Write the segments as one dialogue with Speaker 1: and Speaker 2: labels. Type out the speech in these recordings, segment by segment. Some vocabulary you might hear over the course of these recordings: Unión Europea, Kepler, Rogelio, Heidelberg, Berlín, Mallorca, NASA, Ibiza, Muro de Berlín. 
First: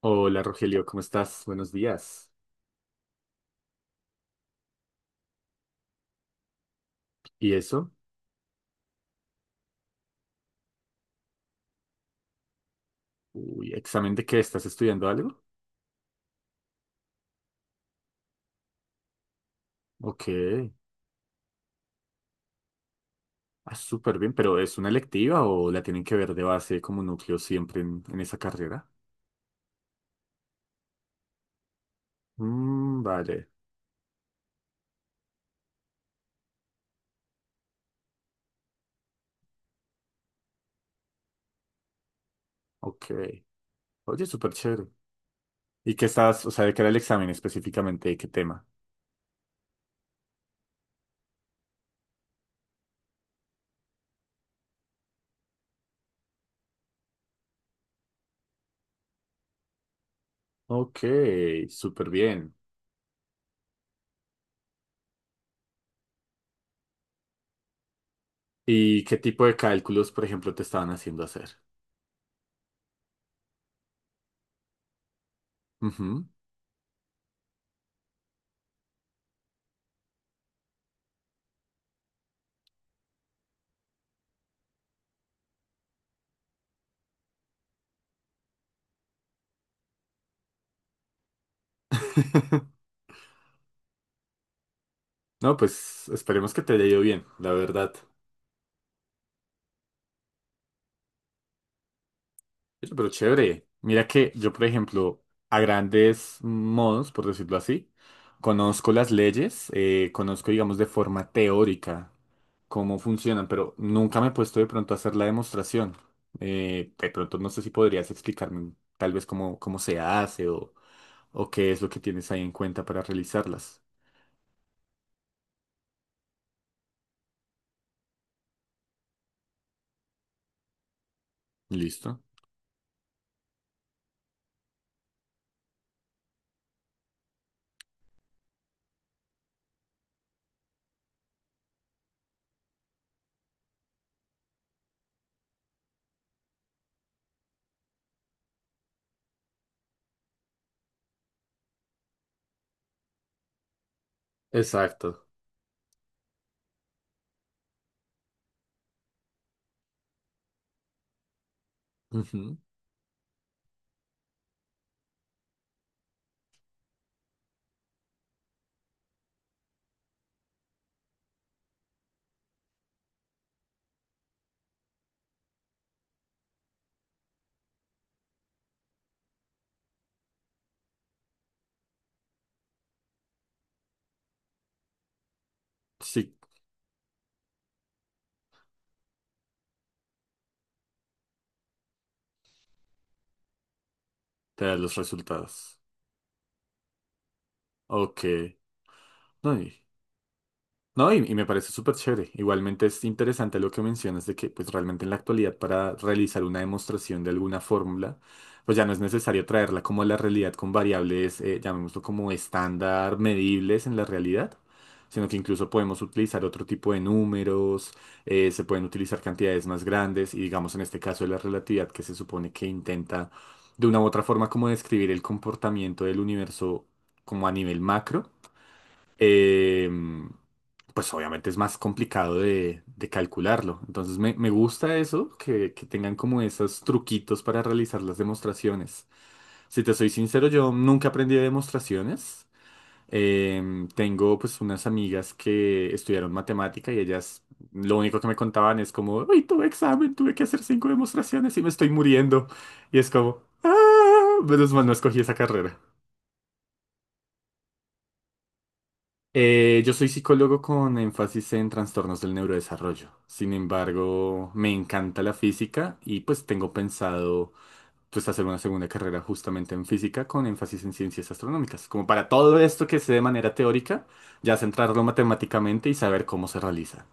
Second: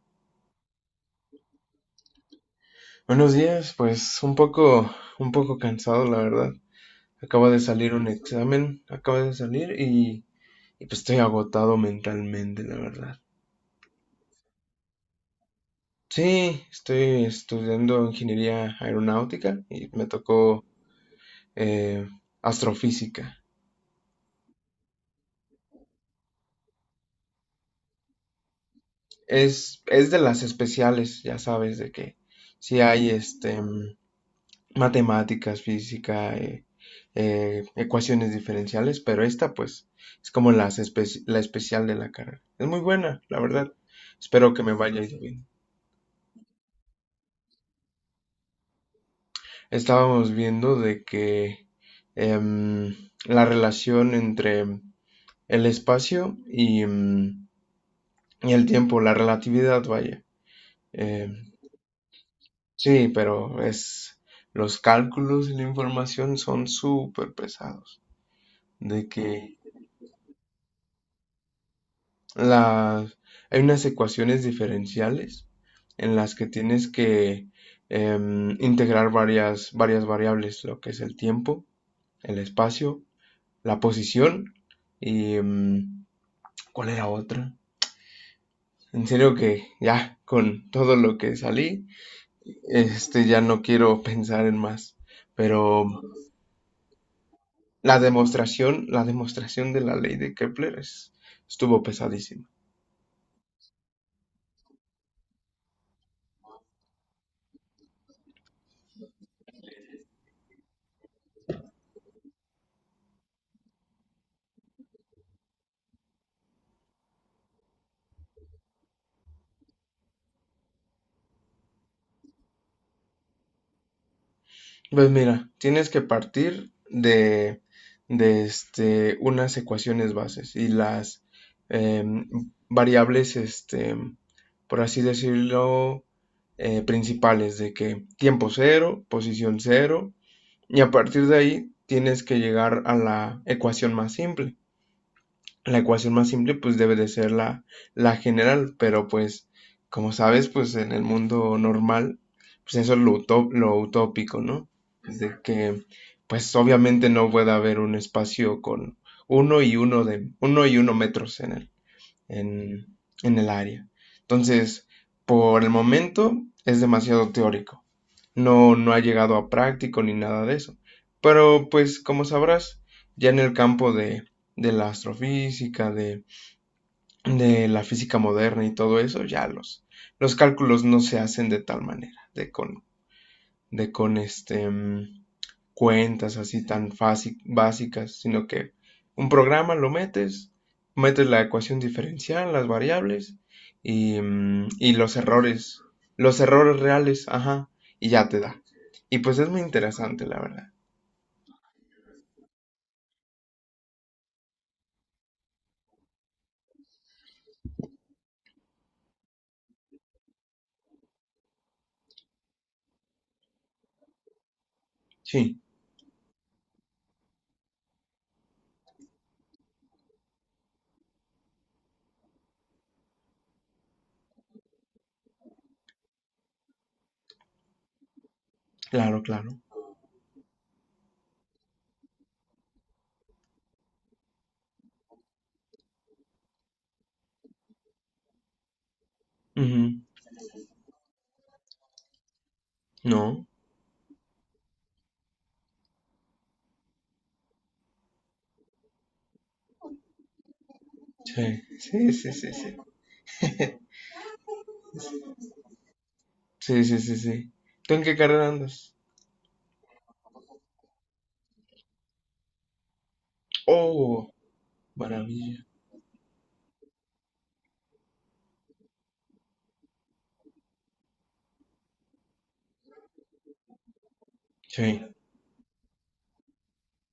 Speaker 1: Hola Rogelio, ¿cómo estás? Buenos días.
Speaker 2: Buenos días, pues un poco cansado, la verdad. Acaba
Speaker 1: ¿Y
Speaker 2: de
Speaker 1: eso?
Speaker 2: salir un examen, acaba de salir y pues estoy agotado mentalmente, la verdad.
Speaker 1: Uy, ¿examen de qué? ¿Estás estudiando algo?
Speaker 2: Sí, estoy estudiando ingeniería aeronáutica y me
Speaker 1: Ok.
Speaker 2: tocó eh, astrofísica.
Speaker 1: Ah, súper bien, pero ¿es una electiva o la tienen que ver de base como núcleo siempre en esa carrera?
Speaker 2: Es de las especiales, ya sabes, de que si
Speaker 1: Mm,
Speaker 2: hay
Speaker 1: vale,
Speaker 2: matemáticas, física, ecuaciones diferenciales, pero esta pues es como la especial de la carrera. Es muy
Speaker 1: ok.
Speaker 2: buena, la verdad.
Speaker 1: Oye, súper
Speaker 2: Espero que me
Speaker 1: chévere.
Speaker 2: vaya yendo bien.
Speaker 1: ¿Y qué estás, o sea, de qué era el examen específicamente? ¿De qué tema?
Speaker 2: Estábamos viendo de que em, la relación entre el espacio y y el tiempo, la relatividad, vaya.
Speaker 1: Ok,
Speaker 2: Em,
Speaker 1: súper bien.
Speaker 2: sí, pero es los cálculos y la información son súper pesados.
Speaker 1: ¿Y
Speaker 2: De
Speaker 1: qué tipo de
Speaker 2: que
Speaker 1: cálculos, por ejemplo, te estaban haciendo hacer?
Speaker 2: las, hay unas ecuaciones diferenciales en
Speaker 1: Ujú.
Speaker 2: las que tienes que integrar varias variables, lo que es el tiempo, el espacio, la posición y ¿cuál era otra? En serio que ya con todo lo que salí, este ya no quiero pensar en más.
Speaker 1: No,
Speaker 2: Pero
Speaker 1: pues esperemos que te haya ido bien, la verdad.
Speaker 2: la demostración de la ley de Kepler estuvo pesadísima.
Speaker 1: Oye, pero chévere. Mira que yo, por ejemplo, a grandes modos, por decirlo así, conozco las leyes, conozco, digamos, de forma teórica cómo funcionan, pero nunca me he puesto de pronto a hacer la demostración. De pronto no sé si podrías explicarme tal vez cómo se hace o qué es lo que tienes ahí en cuenta para realizarlas.
Speaker 2: Pues mira, tienes que partir de, este, unas ecuaciones bases y las
Speaker 1: ¿Listo?
Speaker 2: em, variables, este, por así decirlo, principales de que tiempo cero, posición cero, y a partir de ahí tienes que llegar a la ecuación más simple. La ecuación más simple, pues, debe de ser la, la general, pero pues, como sabes, pues en el mundo normal, pues eso es lo, lo utópico, ¿no? Es
Speaker 1: Exacto.
Speaker 2: de que, pues obviamente no puede haber un espacio con uno y uno de, uno y uno metros
Speaker 1: Ujú.
Speaker 2: en, en el área. Entonces, por el momento es demasiado teórico, no, no ha llegado a práctico ni nada de eso. Pero pues como sabrás, ya en el campo de la astrofísica, de la física moderna y todo eso, ya los cálculos no se hacen de tal manera, de con
Speaker 1: Sí,
Speaker 2: cuentas así tan fácil, básicas, sino que un programa lo metes, metes la ecuación diferencial, las variables y,
Speaker 1: te
Speaker 2: mm,
Speaker 1: da
Speaker 2: y
Speaker 1: los resultados.
Speaker 2: los errores reales, ajá, y
Speaker 1: Ok.
Speaker 2: ya te da. Y pues es
Speaker 1: No,
Speaker 2: muy
Speaker 1: y-
Speaker 2: interesante, la verdad.
Speaker 1: No, y me parece súper chévere. Igualmente es interesante lo que mencionas de que pues realmente en la actualidad para realizar una demostración de alguna fórmula, pues ya no es necesario traerla como a la realidad con variables, llamémoslo como estándar, medibles en la realidad, sino que
Speaker 2: Sí,
Speaker 1: incluso podemos utilizar otro tipo de números, se pueden utilizar cantidades más grandes y digamos en este caso de la relatividad que se supone que intenta de una u otra forma como describir el comportamiento del universo como a nivel macro,
Speaker 2: claro, claro.
Speaker 1: eh, pues obviamente es más complicado de calcularlo. Entonces me gusta eso, que tengan como esos truquitos para realizar las demostraciones. Si te
Speaker 2: Ujú.
Speaker 1: soy sincero, yo nunca aprendí de demostraciones.
Speaker 2: No,
Speaker 1: Tengo pues unas amigas que estudiaron matemática y ellas lo único que me contaban es como, uy, tuve examen, tuve que hacer cinco demostraciones y
Speaker 2: sí,
Speaker 1: me estoy
Speaker 2: sí, sí,
Speaker 1: muriendo.
Speaker 2: sí, sí.
Speaker 1: Y es como, ah, menos mal no escogí esa carrera.
Speaker 2: Sí, sí, sí, sí. ¿Tú en qué carrera andas?
Speaker 1: Yo soy psicólogo con énfasis en trastornos del neurodesarrollo. Sin
Speaker 2: Oh,
Speaker 1: embargo, me encanta la
Speaker 2: maravilla.
Speaker 1: física y pues tengo pensado pues hacer una segunda carrera justamente en física con énfasis en ciencias astronómicas. Como para todo esto que sé de manera teórica, ya
Speaker 2: Sí.
Speaker 1: centrarlo matemáticamente y saber cómo se realiza.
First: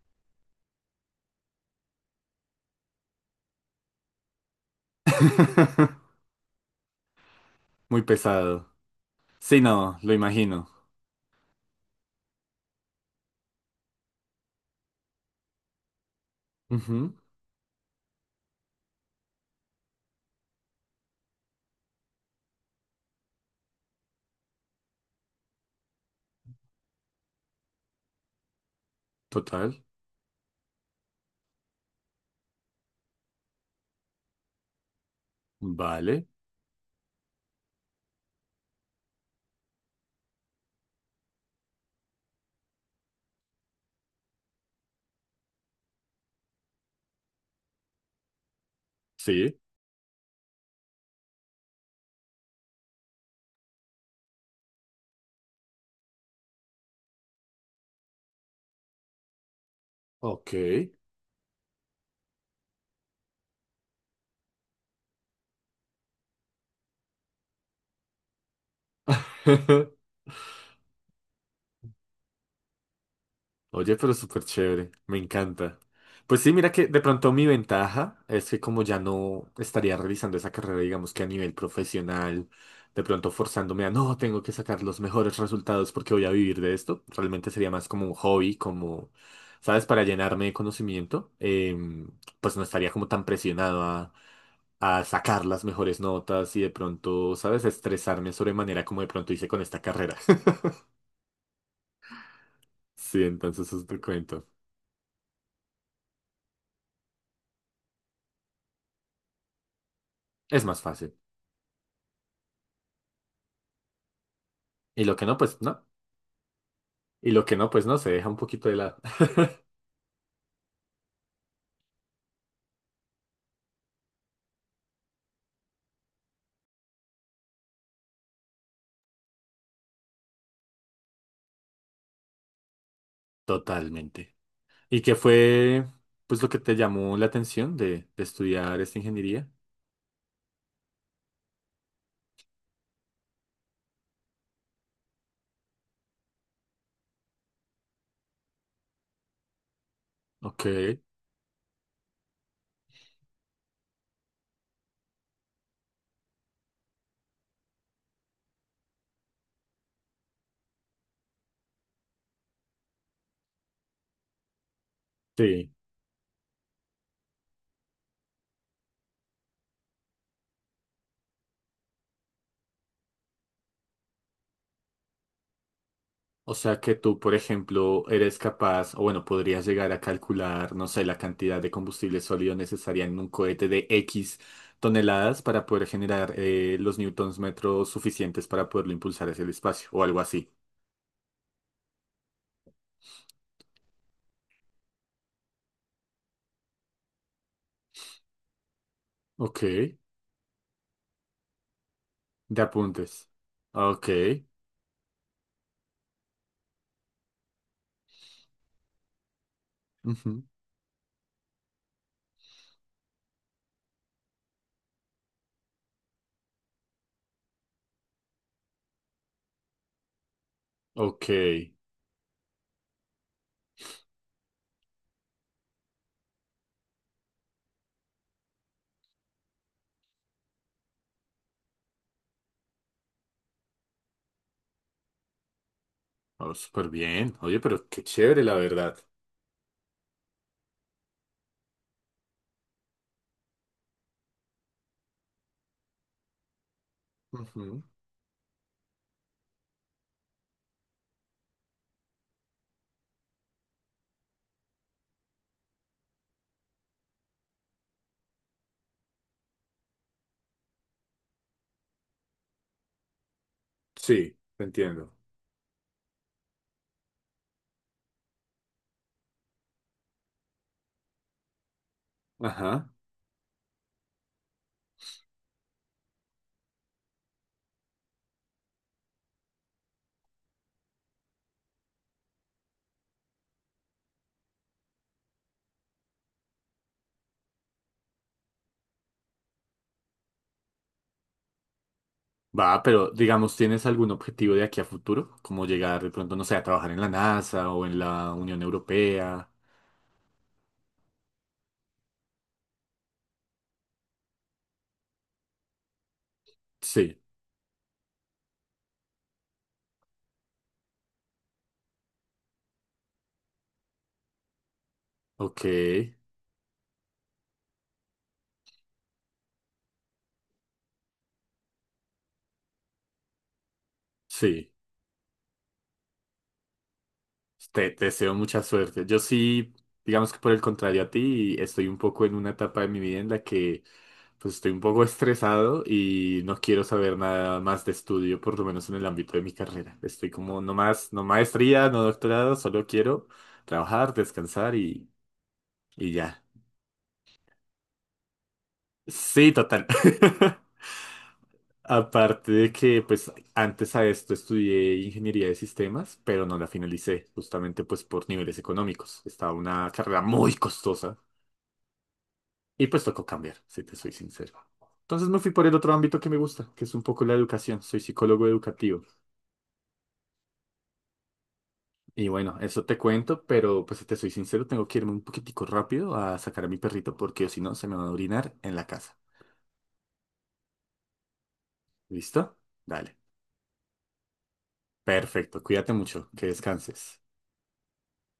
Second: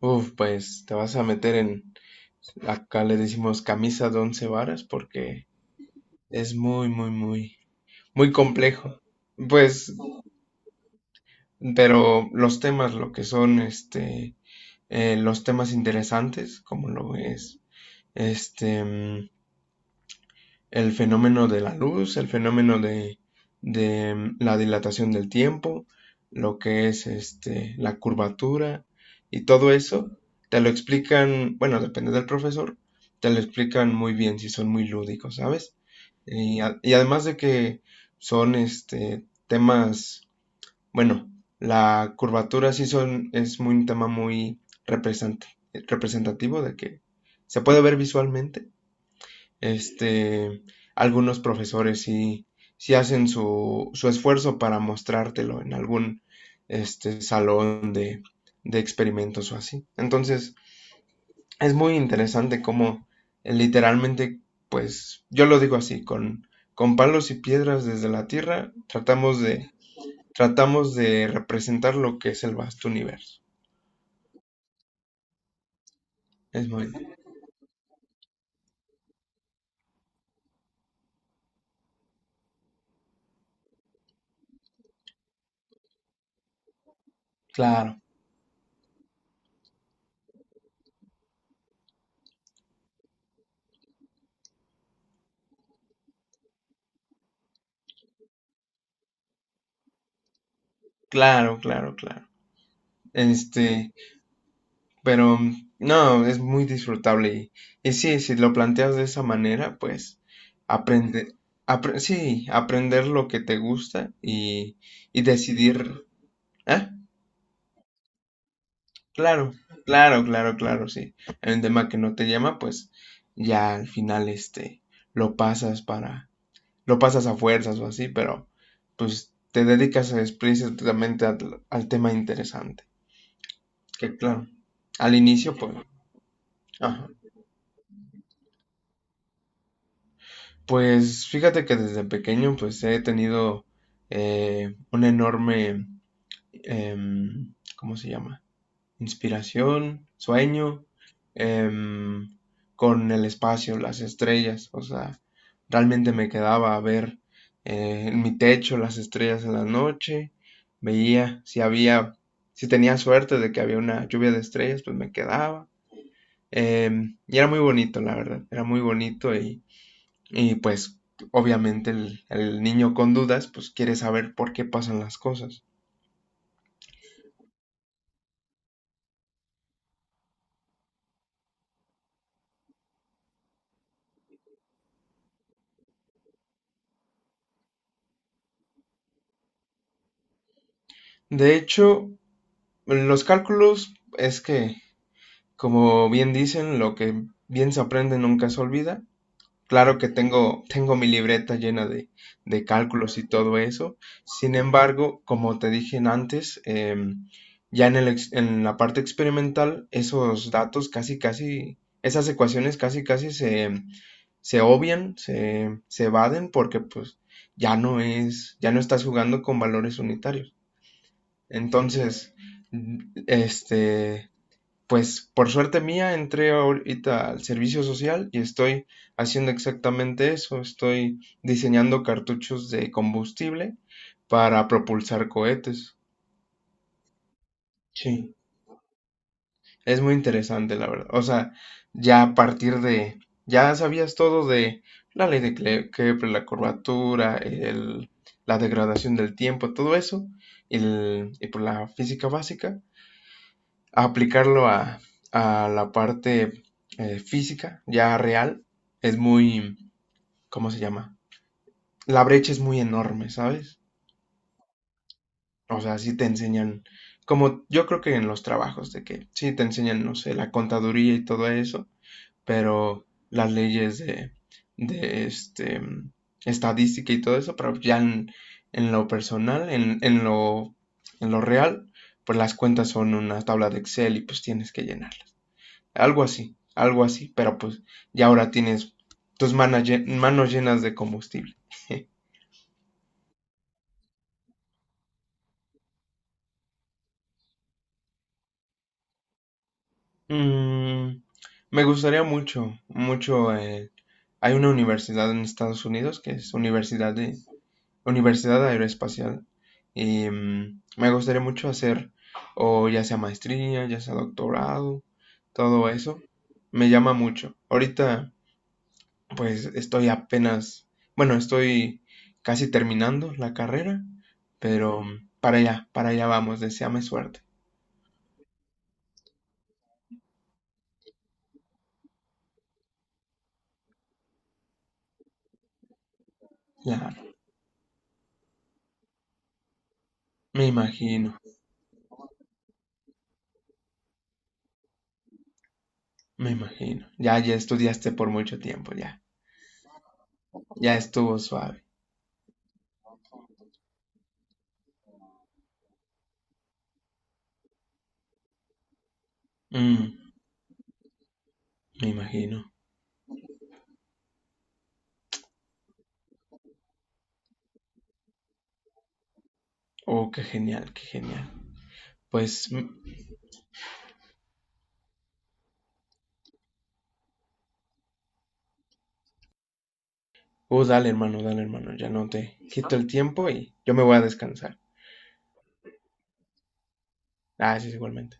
Speaker 2: Uf, pues te vas a meter en, acá le decimos camisa de once varas porque es muy, muy, muy,
Speaker 1: Muy
Speaker 2: muy
Speaker 1: pesado.
Speaker 2: complejo.
Speaker 1: Sí,
Speaker 2: Pues,
Speaker 1: no, lo imagino.
Speaker 2: pero los temas, lo que son, este, los temas interesantes, como
Speaker 1: Ujú,
Speaker 2: lo es, este, mm, el fenómeno de la luz, el fenómeno de la dilatación del tiempo, lo que es este, la curvatura y todo
Speaker 1: total.
Speaker 2: eso, te lo explican, bueno, depende del profesor, te lo explican muy bien si son muy lúdicos, ¿sabes?
Speaker 1: Vale.
Speaker 2: Y, y además de que son este, temas, bueno, la curvatura sí son, es muy, un tema muy representativo de que se puede ver visualmente
Speaker 1: Sí.
Speaker 2: este, algunos profesores sí, sí hacen su, su esfuerzo para mostrártelo en algún este, salón de experimentos o así.
Speaker 1: Ok.
Speaker 2: Entonces, es muy interesante cómo literalmente, pues, yo lo digo así, con palos y piedras desde la Tierra, tratamos de representar lo que es el vasto universo.
Speaker 1: Oye, pero súper chévere, me encanta. Pues sí,
Speaker 2: Es
Speaker 1: mira que
Speaker 2: muy
Speaker 1: de pronto mi ventaja es que como ya no estaría realizando esa carrera, digamos que a nivel profesional, de pronto forzándome a no, tengo que sacar los mejores resultados porque voy a vivir de esto, realmente sería más
Speaker 2: claro,
Speaker 1: como un hobby, como, ¿sabes? Para llenarme de conocimiento, pues no estaría como tan presionado a sacar las mejores notas y de pronto, ¿sabes? Estresarme sobremanera como de pronto hice con esta carrera.
Speaker 2: claro, claro, claro.
Speaker 1: Sí, entonces eso
Speaker 2: Este,
Speaker 1: te cuento.
Speaker 2: pero mm, no, es muy disfrutable y sí, si lo planteas de esa manera, pues
Speaker 1: Es más fácil.
Speaker 2: aprende, sí, aprender lo que te gusta
Speaker 1: Y lo
Speaker 2: y
Speaker 1: que no, pues no.
Speaker 2: decidir, ah,
Speaker 1: Y lo que no, pues no, se deja un poquito de lado.
Speaker 2: claro, claro, claro, claro, sí. Hay un tema que no te llama, pues ya al final este lo pasas para, lo pasas a fuerzas o así, pero pues te dedicas explícitamente al, al tema interesante. Que
Speaker 1: Totalmente.
Speaker 2: claro,
Speaker 1: ¿Y qué
Speaker 2: al inicio, pues,
Speaker 1: fue, pues, lo que te
Speaker 2: ajá.
Speaker 1: llamó la atención de estudiar esta ingeniería?
Speaker 2: Pues fíjate que desde pequeño pues he tenido una enorme, ¿cómo se llama? Inspiración,
Speaker 1: Ok,
Speaker 2: sueño, em, con el espacio, las estrellas. O sea, realmente me quedaba a ver en mi techo las estrellas en la noche. Veía si había, si tenía suerte de que había una lluvia de estrellas, pues me quedaba.
Speaker 1: sí.
Speaker 2: Y era muy bonito, la verdad. Era muy bonito y pues obviamente el niño con dudas pues quiere saber por qué pasan las cosas.
Speaker 1: O sea que tú, por ejemplo, eres capaz, o bueno, podrías llegar a calcular, no sé, la cantidad de combustible sólido necesaria en un cohete de X toneladas para poder generar los newtons metros suficientes para poderlo impulsar hacia el espacio, o algo así.
Speaker 2: De hecho, los cálculos es que, como bien dicen, lo que bien se aprende nunca se olvida.
Speaker 1: Ok,
Speaker 2: Claro
Speaker 1: de
Speaker 2: que tengo, tengo mi libreta llena de cálculos y
Speaker 1: apuntes.
Speaker 2: todo eso.
Speaker 1: Ok.
Speaker 2: Sin embargo, como te dije antes, ya en, el en la parte experimental,
Speaker 1: Ujú,
Speaker 2: esos datos esas ecuaciones casi, casi se obvian, se evaden porque pues ya no es, ya no estás jugando con valores unitarios.
Speaker 1: ok.
Speaker 2: Entonces, este, pues por suerte mía entré ahorita al servicio social y estoy haciendo exactamente eso, estoy diseñando cartuchos de combustible para propulsar cohetes.
Speaker 1: Oh, súper bien. Oye, pero qué
Speaker 2: Sí.
Speaker 1: chévere, la verdad.
Speaker 2: Es muy interesante, la verdad. O sea, ya a partir de, ya sabías todo de la ley de Kepler, la curvatura,
Speaker 1: Ujú.
Speaker 2: la degradación del tiempo, todo eso, y por la física básica, a aplicarlo a la parte física, ya real, es muy, ¿cómo se llama? La brecha es muy enorme, ¿sabes?
Speaker 1: Sí, te entiendo.
Speaker 2: O sea, sí te enseñan, como yo creo que en los trabajos, de que sí te enseñan, no sé, la contaduría y todo eso,
Speaker 1: Ajá.
Speaker 2: pero las leyes de este, estadística y todo eso, pero ya en lo personal, en lo real, pues las cuentas son una tabla de Excel y pues tienes que llenarlas. Algo así, pero pues ya ahora tienes tus manos, llenas de combustible.
Speaker 1: Va, pero digamos, ¿tienes algún objetivo de aquí a futuro? Como llegar de pronto, no sé, a trabajar en la NASA o en la Unión Europea.
Speaker 2: mm, me gustaría mucho, mucho. Hay una universidad en Estados Unidos que es Universidad
Speaker 1: Sí,
Speaker 2: de Universidad Aeroespacial. Y me gustaría mucho hacer, o ya sea maestría, ya sea doctorado,
Speaker 1: ok.
Speaker 2: todo eso. Me llama mucho. Ahorita, pues estoy apenas, bueno, estoy casi terminando la carrera,
Speaker 1: Sí.
Speaker 2: pero para allá vamos, deséame suerte.
Speaker 1: Te deseo mucha suerte. Yo sí, digamos que por el contrario a ti, estoy un poco en una etapa de mi vida en la que pues estoy un poco estresado y no quiero
Speaker 2: Ya,
Speaker 1: saber nada más de estudio, por lo menos en el ámbito de mi carrera. Estoy como
Speaker 2: me
Speaker 1: no más, no
Speaker 2: imagino,
Speaker 1: maestría, no doctorado, solo quiero trabajar, descansar y ya.
Speaker 2: me imagino. Ya, ya estudiaste por mucho tiempo, ya.
Speaker 1: Sí, total.
Speaker 2: Ya estuvo suave.
Speaker 1: Aparte de que, pues, antes a esto estudié ingeniería de sistemas, pero no la finalicé, justamente pues por niveles económicos. Estaba una
Speaker 2: Mm,
Speaker 1: carrera muy costosa
Speaker 2: me imagino.
Speaker 1: y pues tocó cambiar, si te soy sincero. Entonces me fui por el otro ámbito que me gusta, que es un poco la educación. Soy psicólogo educativo.
Speaker 2: Oh, qué genial, qué genial.
Speaker 1: Y bueno,
Speaker 2: Pues
Speaker 1: eso te cuento, pero pues si te soy sincero, tengo que irme un poquitico rápido a sacar a mi perrito porque o si no se me van a orinar en la casa.
Speaker 2: uh, dale, hermano, dale, hermano. Ya no
Speaker 1: ¿Listo?
Speaker 2: te quito el
Speaker 1: Dale.
Speaker 2: tiempo y yo me voy a descansar.
Speaker 1: Perfecto, cuídate mucho, que descanses.
Speaker 2: Gracias, igualmente.